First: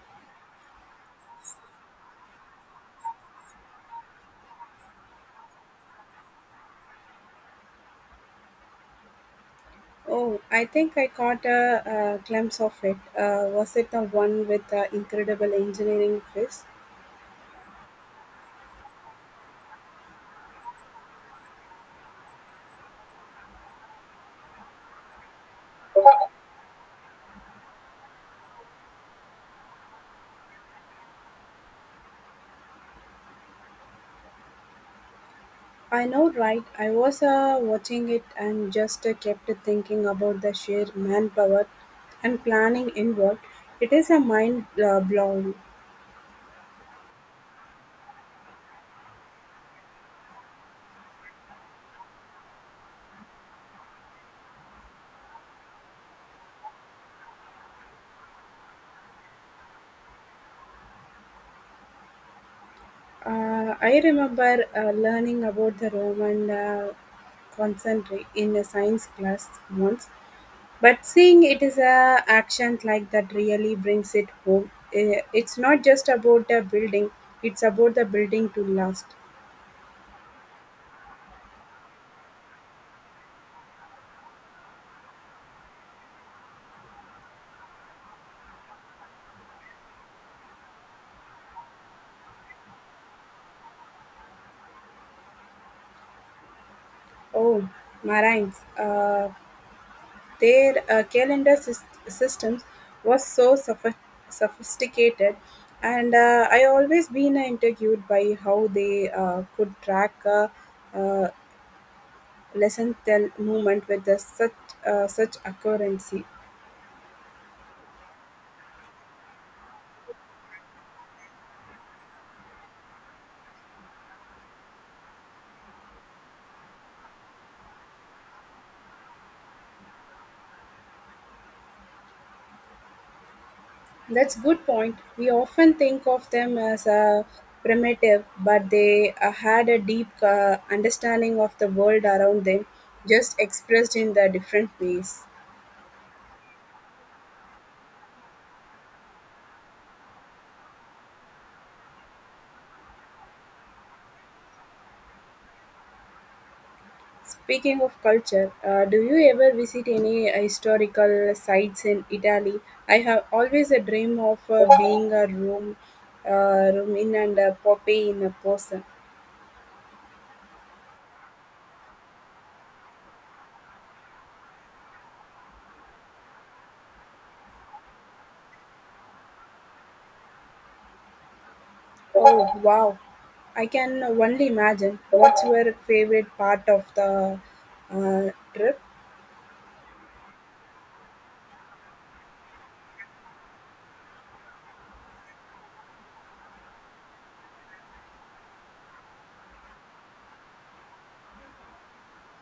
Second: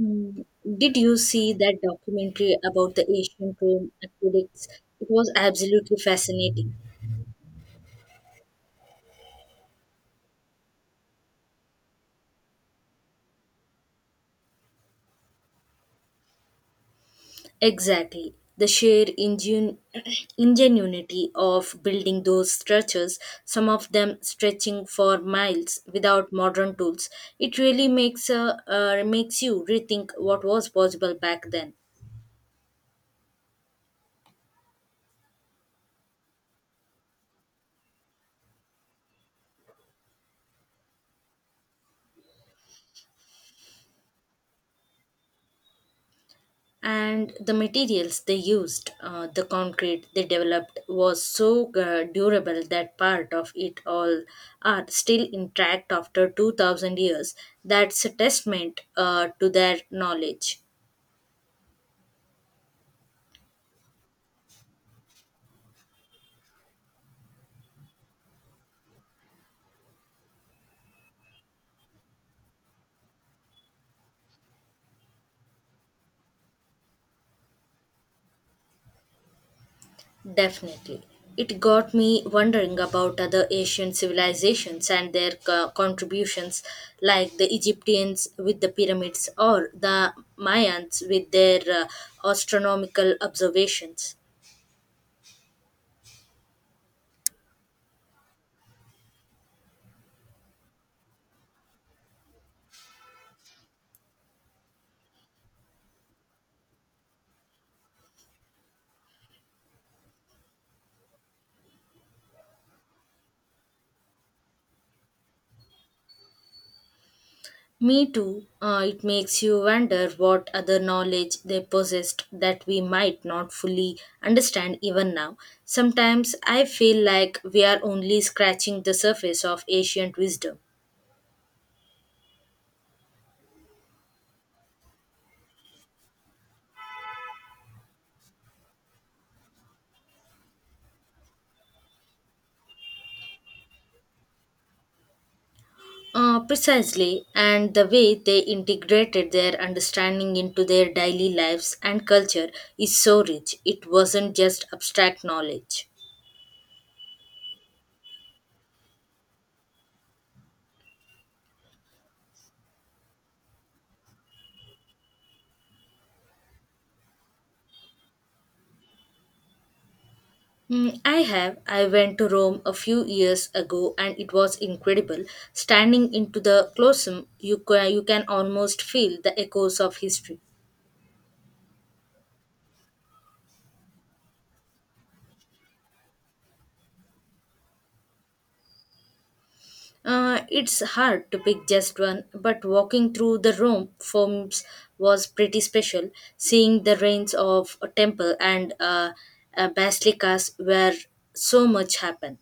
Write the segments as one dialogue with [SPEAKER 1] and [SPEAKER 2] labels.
[SPEAKER 1] Mm, did you see that documentary about the ancient Rome aqueducts? It was absolutely fascinating.
[SPEAKER 2] Oh, I think I caught a glimpse of it. Was it the one with the incredible engineering feats?
[SPEAKER 1] Exactly. The sheer ingen- ingenuity of building those structures, some of them stretching for miles without modern tools, it really makes, a, makes you rethink what was possible back then.
[SPEAKER 2] I know, right? I was watching it and just kept thinking about the sheer manpower and planning involved. It is a mind blowing.
[SPEAKER 1] And the materials they used, the concrete they developed was so durable that part of it all are still intact after 2000 years. That's a testament, to their knowledge.
[SPEAKER 2] I remember learning about the Roman concentrate in a science class once. But seeing it is a action like that really brings it home. It's not just about the building; it's about the building to last.
[SPEAKER 1] Definitely. It got me wondering about other Asian civilizations and their co- contributions, like the Egyptians with the pyramids or the Mayans with their astronomical observations.
[SPEAKER 2] Oh, Marines! Uh, their calendar systems was so sophisticated, and I always been intrigued by how they could track uh, lesson tell movement with the such accuracy.
[SPEAKER 1] Me too. It makes you wonder what other knowledge they possessed that we might not fully understand even now. Sometimes I feel like we are only scratching the surface of ancient wisdom.
[SPEAKER 2] That's good point. We often think of them as a primitive, but they had a deep understanding of the world around them, just expressed in the different ways.
[SPEAKER 1] Precisely, and the way they integrated their understanding into their daily lives and culture is so rich. It wasn't just abstract knowledge.
[SPEAKER 2] Speaking of culture, do you ever visit any historical sites in Italy? I have always a dream of being a Rome, Roman and a Poppy in a person.
[SPEAKER 1] Mm, I have. I went to Rome a few years ago and it was incredible. Standing into the Colosseum, you can almost feel the echoes of history.
[SPEAKER 2] Oh, wow. I can only imagine. What's your favorite part of the trip?
[SPEAKER 1] It's hard to pick just one, but walking through the Rome forms was pretty special. Seeing the ruins of a temple and basilicas where so much happened.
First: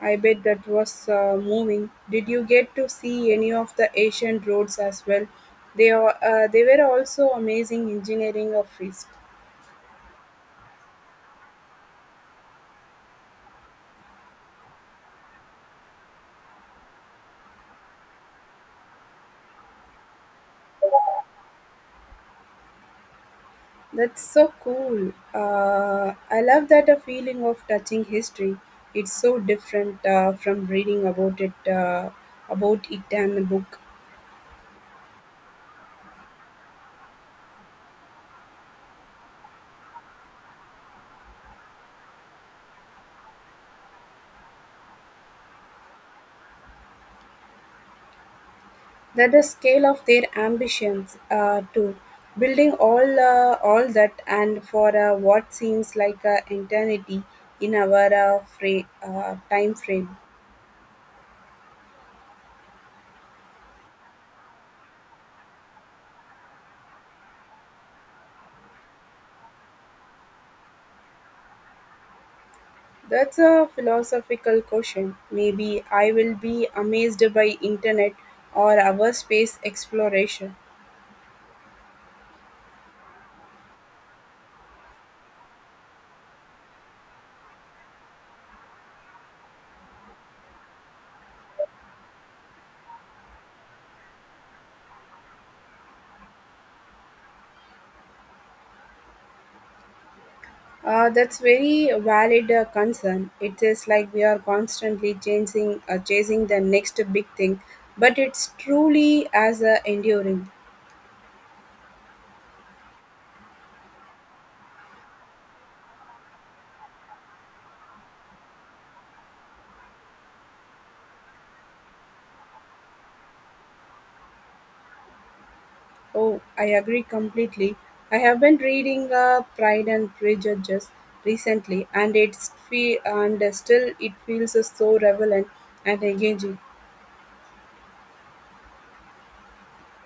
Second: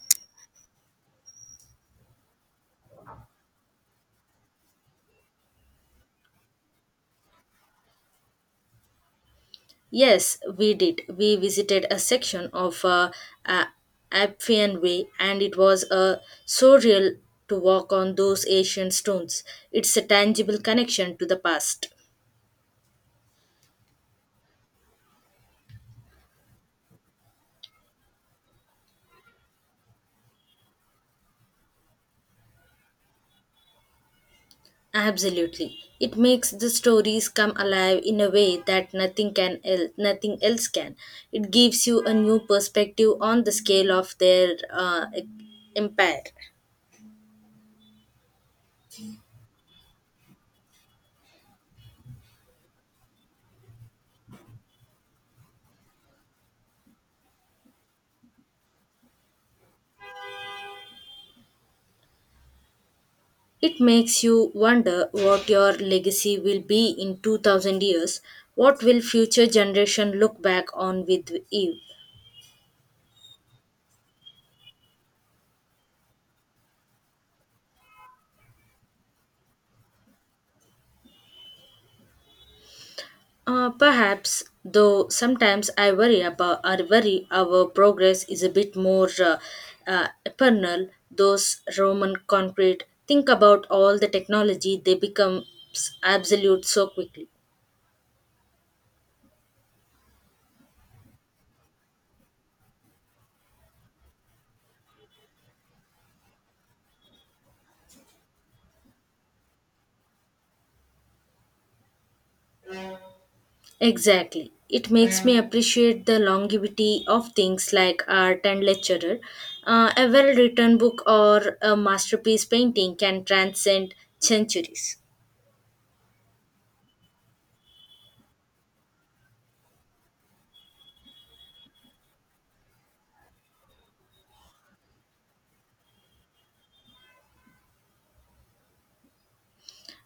[SPEAKER 2] I bet that was moving. Did you get to see any of the ancient roads as well? They were also amazing engineering of feast.
[SPEAKER 1] Yes, we did. We visited a section of uh, Appian Way, and it was so real to walk on those ancient stones. It's a tangible connection to the past.
[SPEAKER 2] That's so cool. I love that a feeling of touching history. It's so different from reading about it in a book.
[SPEAKER 1] Absolutely, it makes the stories come alive in a way that nothing else can. It gives you a new perspective on the scale of their empire.
[SPEAKER 2] That the scale of their ambitions to building all that and for what seems like an eternity in our time frame.
[SPEAKER 1] It makes you wonder what your legacy will be in 2000 years. What will future generation look back on with you?
[SPEAKER 2] That's a philosophical question. Maybe I will be amazed by internet or our space exploration.
[SPEAKER 1] Perhaps, though sometimes I worry about I worry our progress is a bit more eternal. Those Roman concrete, think about all the technology they become absolute so quickly.
[SPEAKER 2] That's very valid concern. It is like we are constantly chasing the next big thing, but it's truly as enduring.
[SPEAKER 1] Exactly. It makes me appreciate the longevity of things like art and literature. A well written book or a masterpiece painting can transcend centuries.
[SPEAKER 2] Oh, I agree completely. I have been reading Pride and Prejudice recently, and still it feels so relevant and engaging.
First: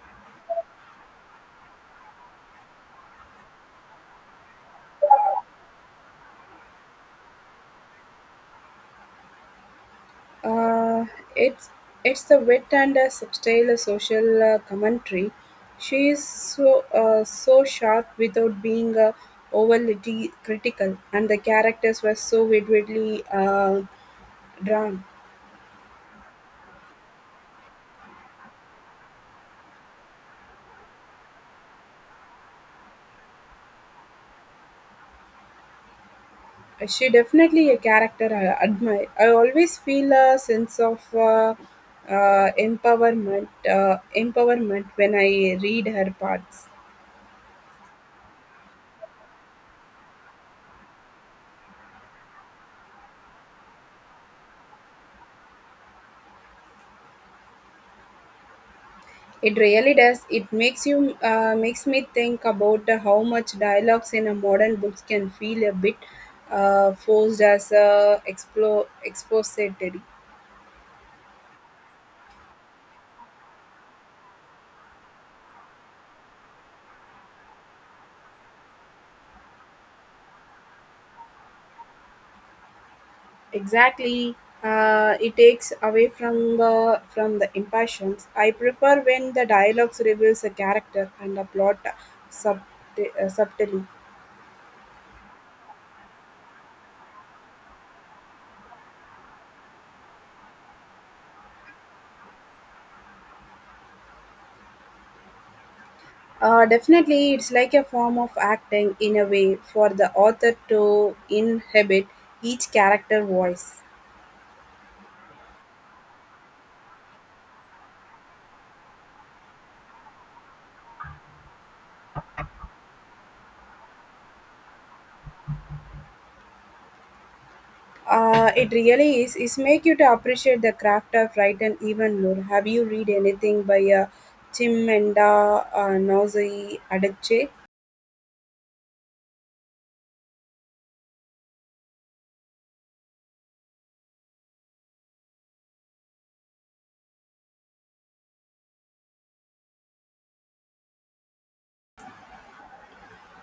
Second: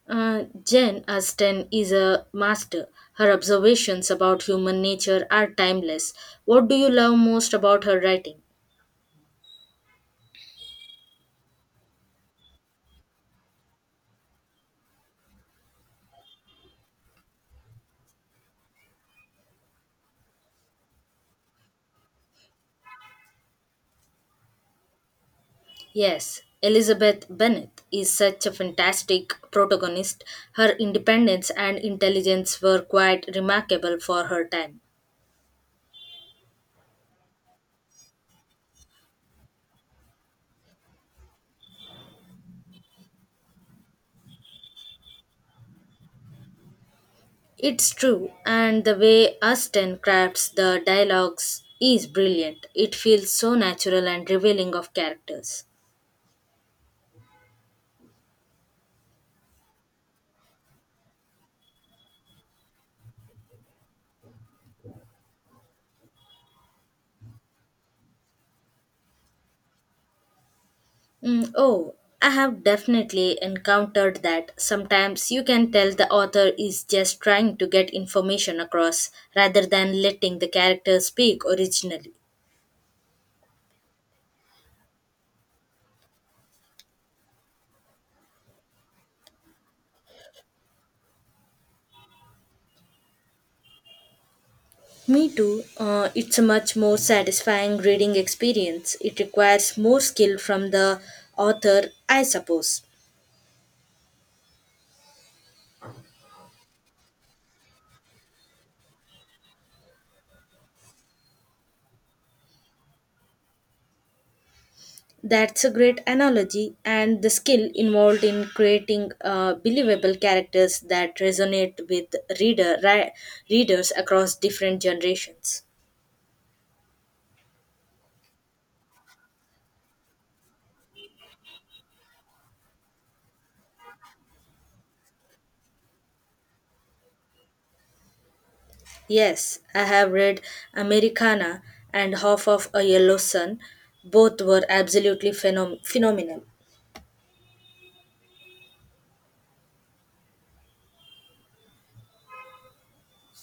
[SPEAKER 1] Jane Austen is a master. Her observations about human nature are timeless. What do you love most about her writing?
[SPEAKER 2] Uh, it's it's the wit and subtle social commentary. She is so sharp without being overly critical, and the characters were so vividly drawn.
[SPEAKER 1] Yes, Elizabeth Bennet is such a fantastic protagonist. Her independence and intelligence were quite remarkable for her time.
[SPEAKER 2] She definitely a character I admire. I always feel a sense of empowerment, empowerment when I read her parts.
[SPEAKER 1] It's true, and the way Austen crafts the dialogues is brilliant. It feels so natural and revealing of characters.
[SPEAKER 2] It really does. It makes you makes me think about how much dialogues in a modern books can feel a bit forced as a explore expository.
[SPEAKER 1] Mm, oh, I have definitely encountered that. Sometimes you can tell the author is just trying to get information across rather than letting the character speak originally.
[SPEAKER 2] Exactly. It takes away from the impassions. I prefer when the dialogues reveals a character and a plot sub, subtly.
[SPEAKER 1] Me too. It's a much more satisfying reading experience. It requires more skill from the author, I suppose.
[SPEAKER 2] Definitely, it's like a form of acting in a way for the author to inhabit each character voice.
[SPEAKER 1] That's a great analogy, and the skill involved in creating believable characters that resonate with reader ri- readers across different generations.
[SPEAKER 2] It really is. It's make you to appreciate the craft of writing even more. Have you read anything by Chimamanda Ngozi Adichie?
[SPEAKER 1] Yes, I have read Americana and Half of a Yellow Sun. Both were absolutely phenomenal.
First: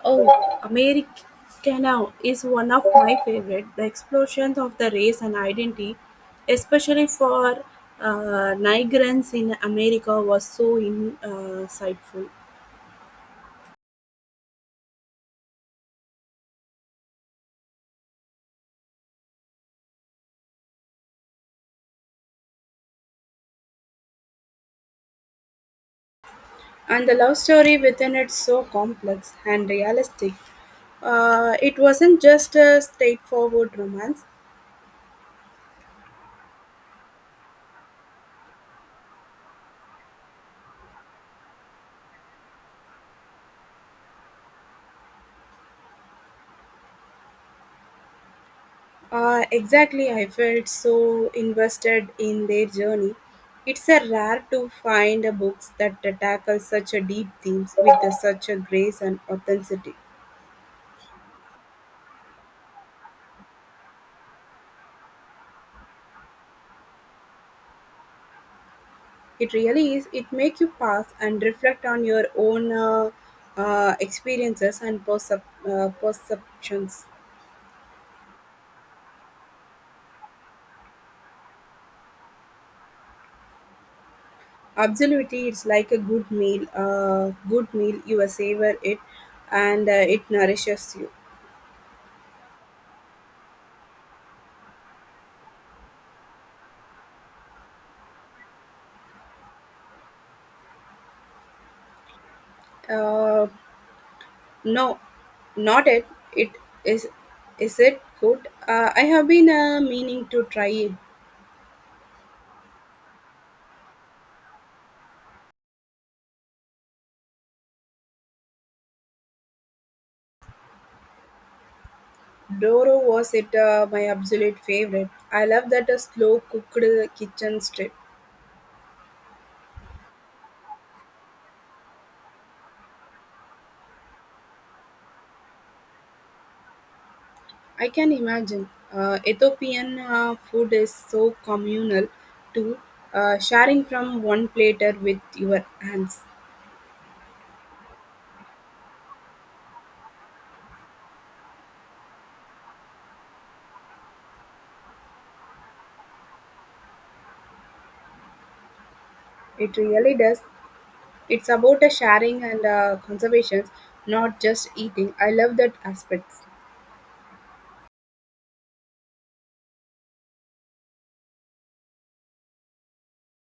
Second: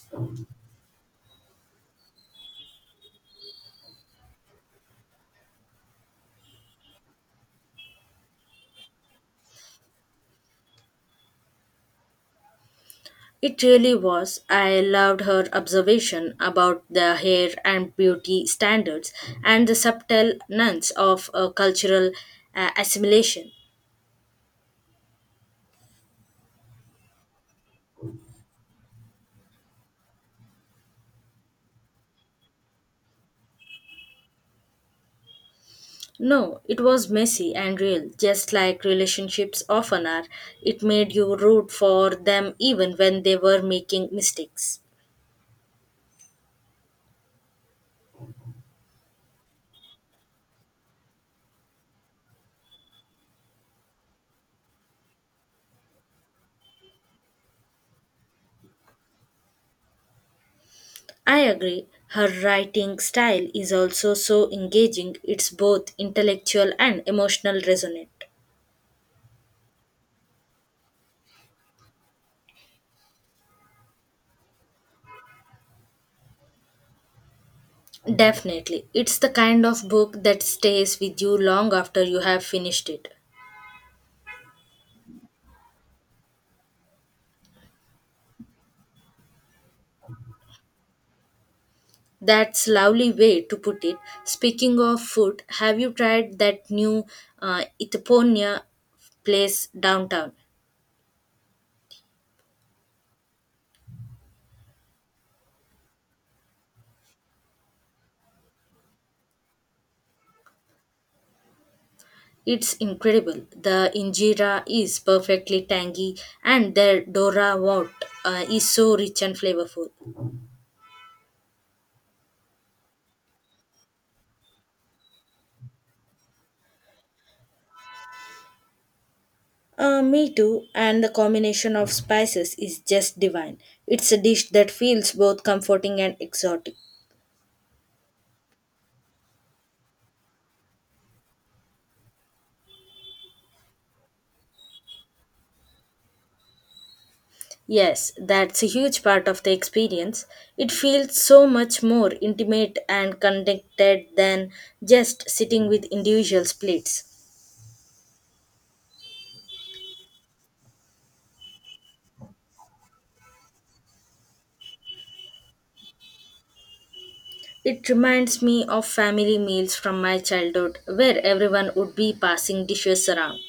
[SPEAKER 2] Oh, Americana is one of my favorite. The explosions of the race and identity, especially for migrants in America, was so in, insightful.
[SPEAKER 1] It really was. I loved her observation about the hair and beauty standards and the subtle nuance of cultural assimilation.
[SPEAKER 2] And the love story within it so complex and realistic. It wasn't just a straightforward romance.
[SPEAKER 1] No, it was messy and real, just like relationships often are. It made you root for them even when they were making mistakes.
[SPEAKER 2] Exactly, I felt so invested in their journey. It's a rare to find a books that tackle such a deep themes such a grace and authenticity.
[SPEAKER 1] I agree. Her writing style is also so engaging, it's both intellectual and emotional resonant.
[SPEAKER 2] It really is. It make you pause and reflect on your own experiences and perceptions.
[SPEAKER 1] Definitely. It's the kind of book that stays with you long after you have finished it.
[SPEAKER 2] Absolutely, it's like a good meal. Good meal, you savor it, and it nourishes you.
[SPEAKER 1] That's lovely way to put it. Speaking of food, have you tried that new Itaponia place downtown?
[SPEAKER 2] Uh, No, not it. It is. Is it good? I have been meaning to try it.
[SPEAKER 1] It's incredible. The injera is perfectly tangy, and the dora wort is so rich and flavorful.
[SPEAKER 2] Doro was it my absolute favorite. I love that slow cooked kitchen strip.
[SPEAKER 1] Me too, and the combination of spices is just divine. It's a dish that feels both comforting and exotic.
[SPEAKER 2] I can imagine. Ethiopian food is so communal, too. Sharing from one platter with your hands.
[SPEAKER 1] Yes, that's a huge part of the experience. It feels so much more intimate and connected than just sitting with individual plates.
[SPEAKER 2] It really does. It's about a sharing and conservation, not just eating. I love that aspect.
[SPEAKER 1] It reminds me of family meals from my childhood where everyone would be passing dishes around.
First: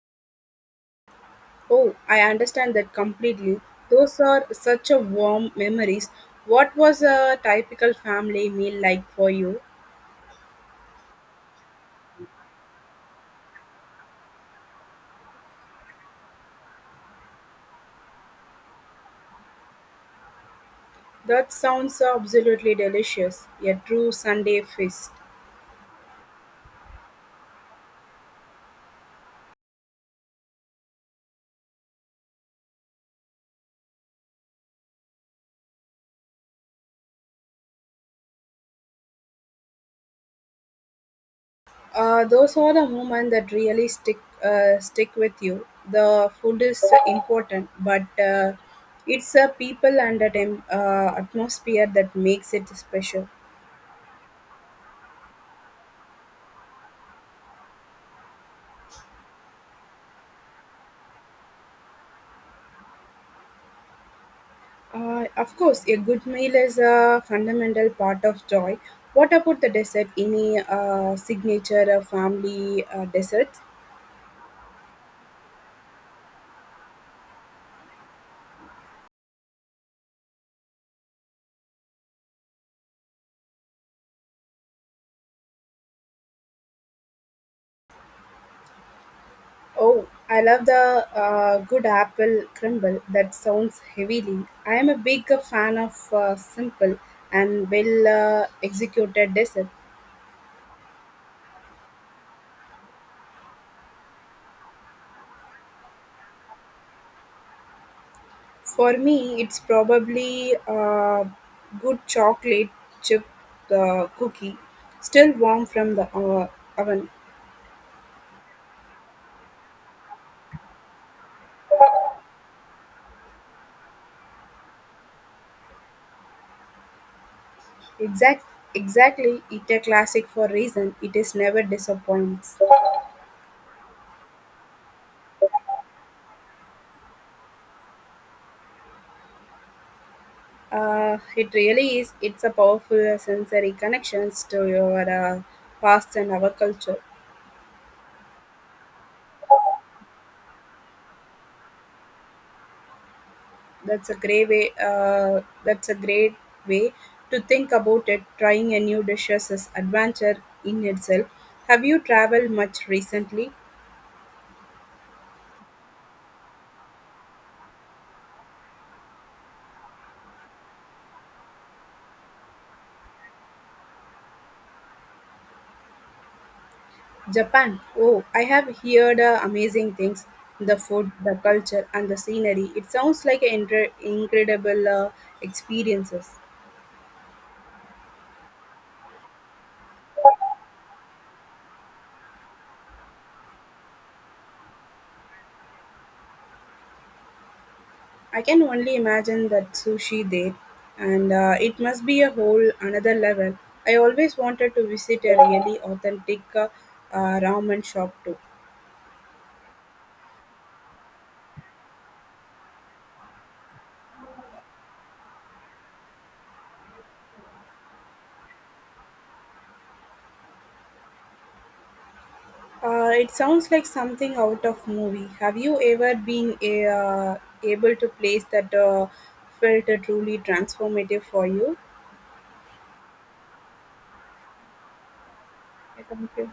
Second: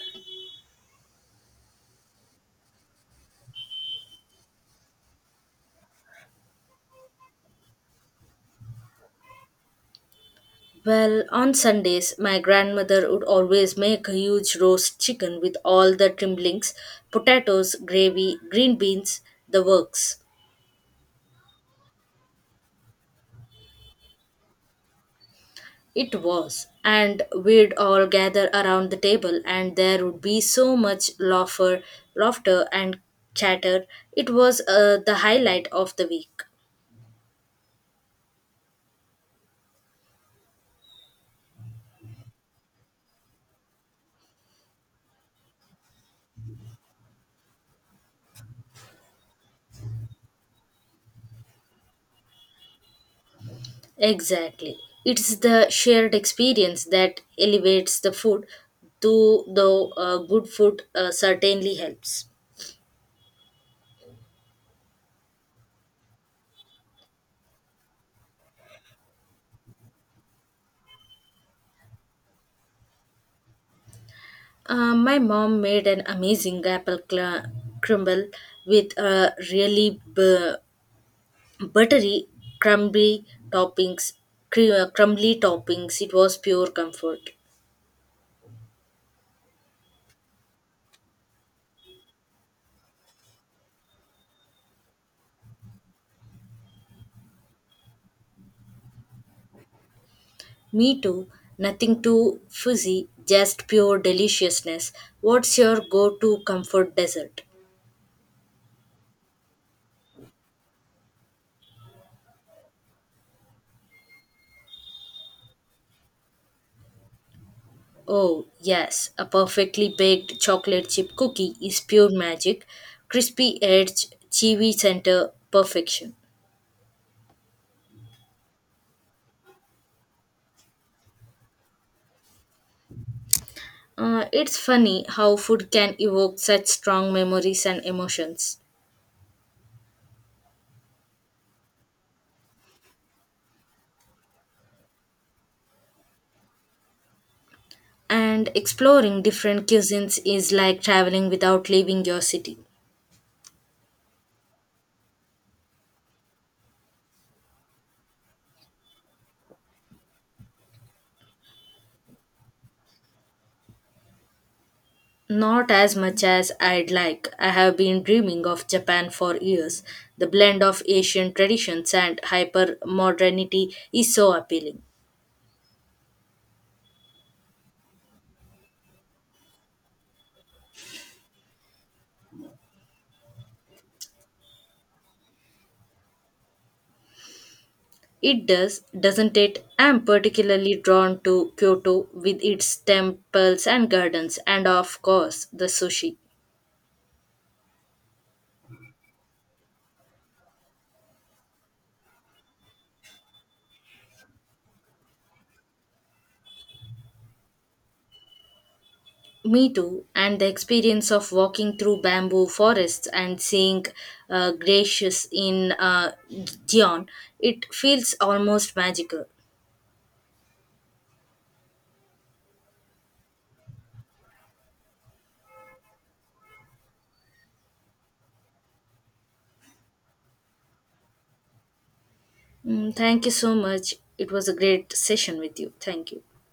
[SPEAKER 2] Oh, I understand that completely. Those are such a warm memories. What was a typical family meal like for you?
[SPEAKER 1] Well, on Sundays, my grandmother would always make a huge roast chicken with all the trimblings, potatoes, gravy, green beans, the works.
[SPEAKER 2] That sounds absolutely delicious. A true Sunday feast.
[SPEAKER 1] It was, and we'd all gather around the table, and there would be so much laughter, and chatter. It was the highlight of the week.
[SPEAKER 2] Those are the moments that really stick with you. The food is important, but it's a people and a atmosphere that makes it special.
[SPEAKER 1] Exactly. It's the shared experience that elevates the food, though the good food certainly helps.
[SPEAKER 2] Of course, a good meal is a fundamental part of joy. What about the dessert? Any signature family desserts?
[SPEAKER 1] My mom made an amazing crumble with really buttery, crumbly toppings. Crumbly toppings. It was pure comfort.
[SPEAKER 2] Oh, I love the good apple crumble. That sounds heavily. I am a big fan of simple and well executed dessert.
[SPEAKER 1] Me too. Nothing too fuzzy, just pure deliciousness. What's your go-to comfort dessert?
[SPEAKER 2] For me, it's probably good chocolate chip cookie, still warm from the oven.
[SPEAKER 1] Oh, yes, a perfectly baked chocolate chip cookie is pure magic. Crispy edge, chewy center, perfection.
[SPEAKER 2] Exact, exactly. It's a classic for reason. It is never disappoints.
[SPEAKER 1] It's funny how food can evoke such strong memories and emotions.
[SPEAKER 2] It really is. It's a powerful sensory connections to your past and our culture.
[SPEAKER 1] And exploring different cuisines is like traveling without leaving your city.
[SPEAKER 2] That's a great way. That's a great way to think about it. Trying a new dishes is adventure in itself. Have you traveled much recently?
[SPEAKER 1] Not as much as I'd like. I have been dreaming of Japan for years. The blend of Asian traditions and hyper modernity is so appealing.
[SPEAKER 2] Japan. Oh, I have heard amazing things. The food, the culture, and the scenery. It sounds like an incredible experiences.
[SPEAKER 1] It does, doesn't it? I am particularly drawn to Kyoto with its temples and gardens, and of course, the sushi.
[SPEAKER 2] I can only imagine that sushi there, and it must be a whole another level. I always wanted to visit a really authentic ramen shop too.
[SPEAKER 1] Me too, and the experience of walking through bamboo forests and seeing glaciers in Gion, it feels almost magical.
[SPEAKER 2] It sounds like something out of movie. Have you ever able to place that felt truly transformative for you?
[SPEAKER 1] Mm, thank you so much. It was a great session with you.
[SPEAKER 2] I
[SPEAKER 1] Thank you.
[SPEAKER 2] thank you.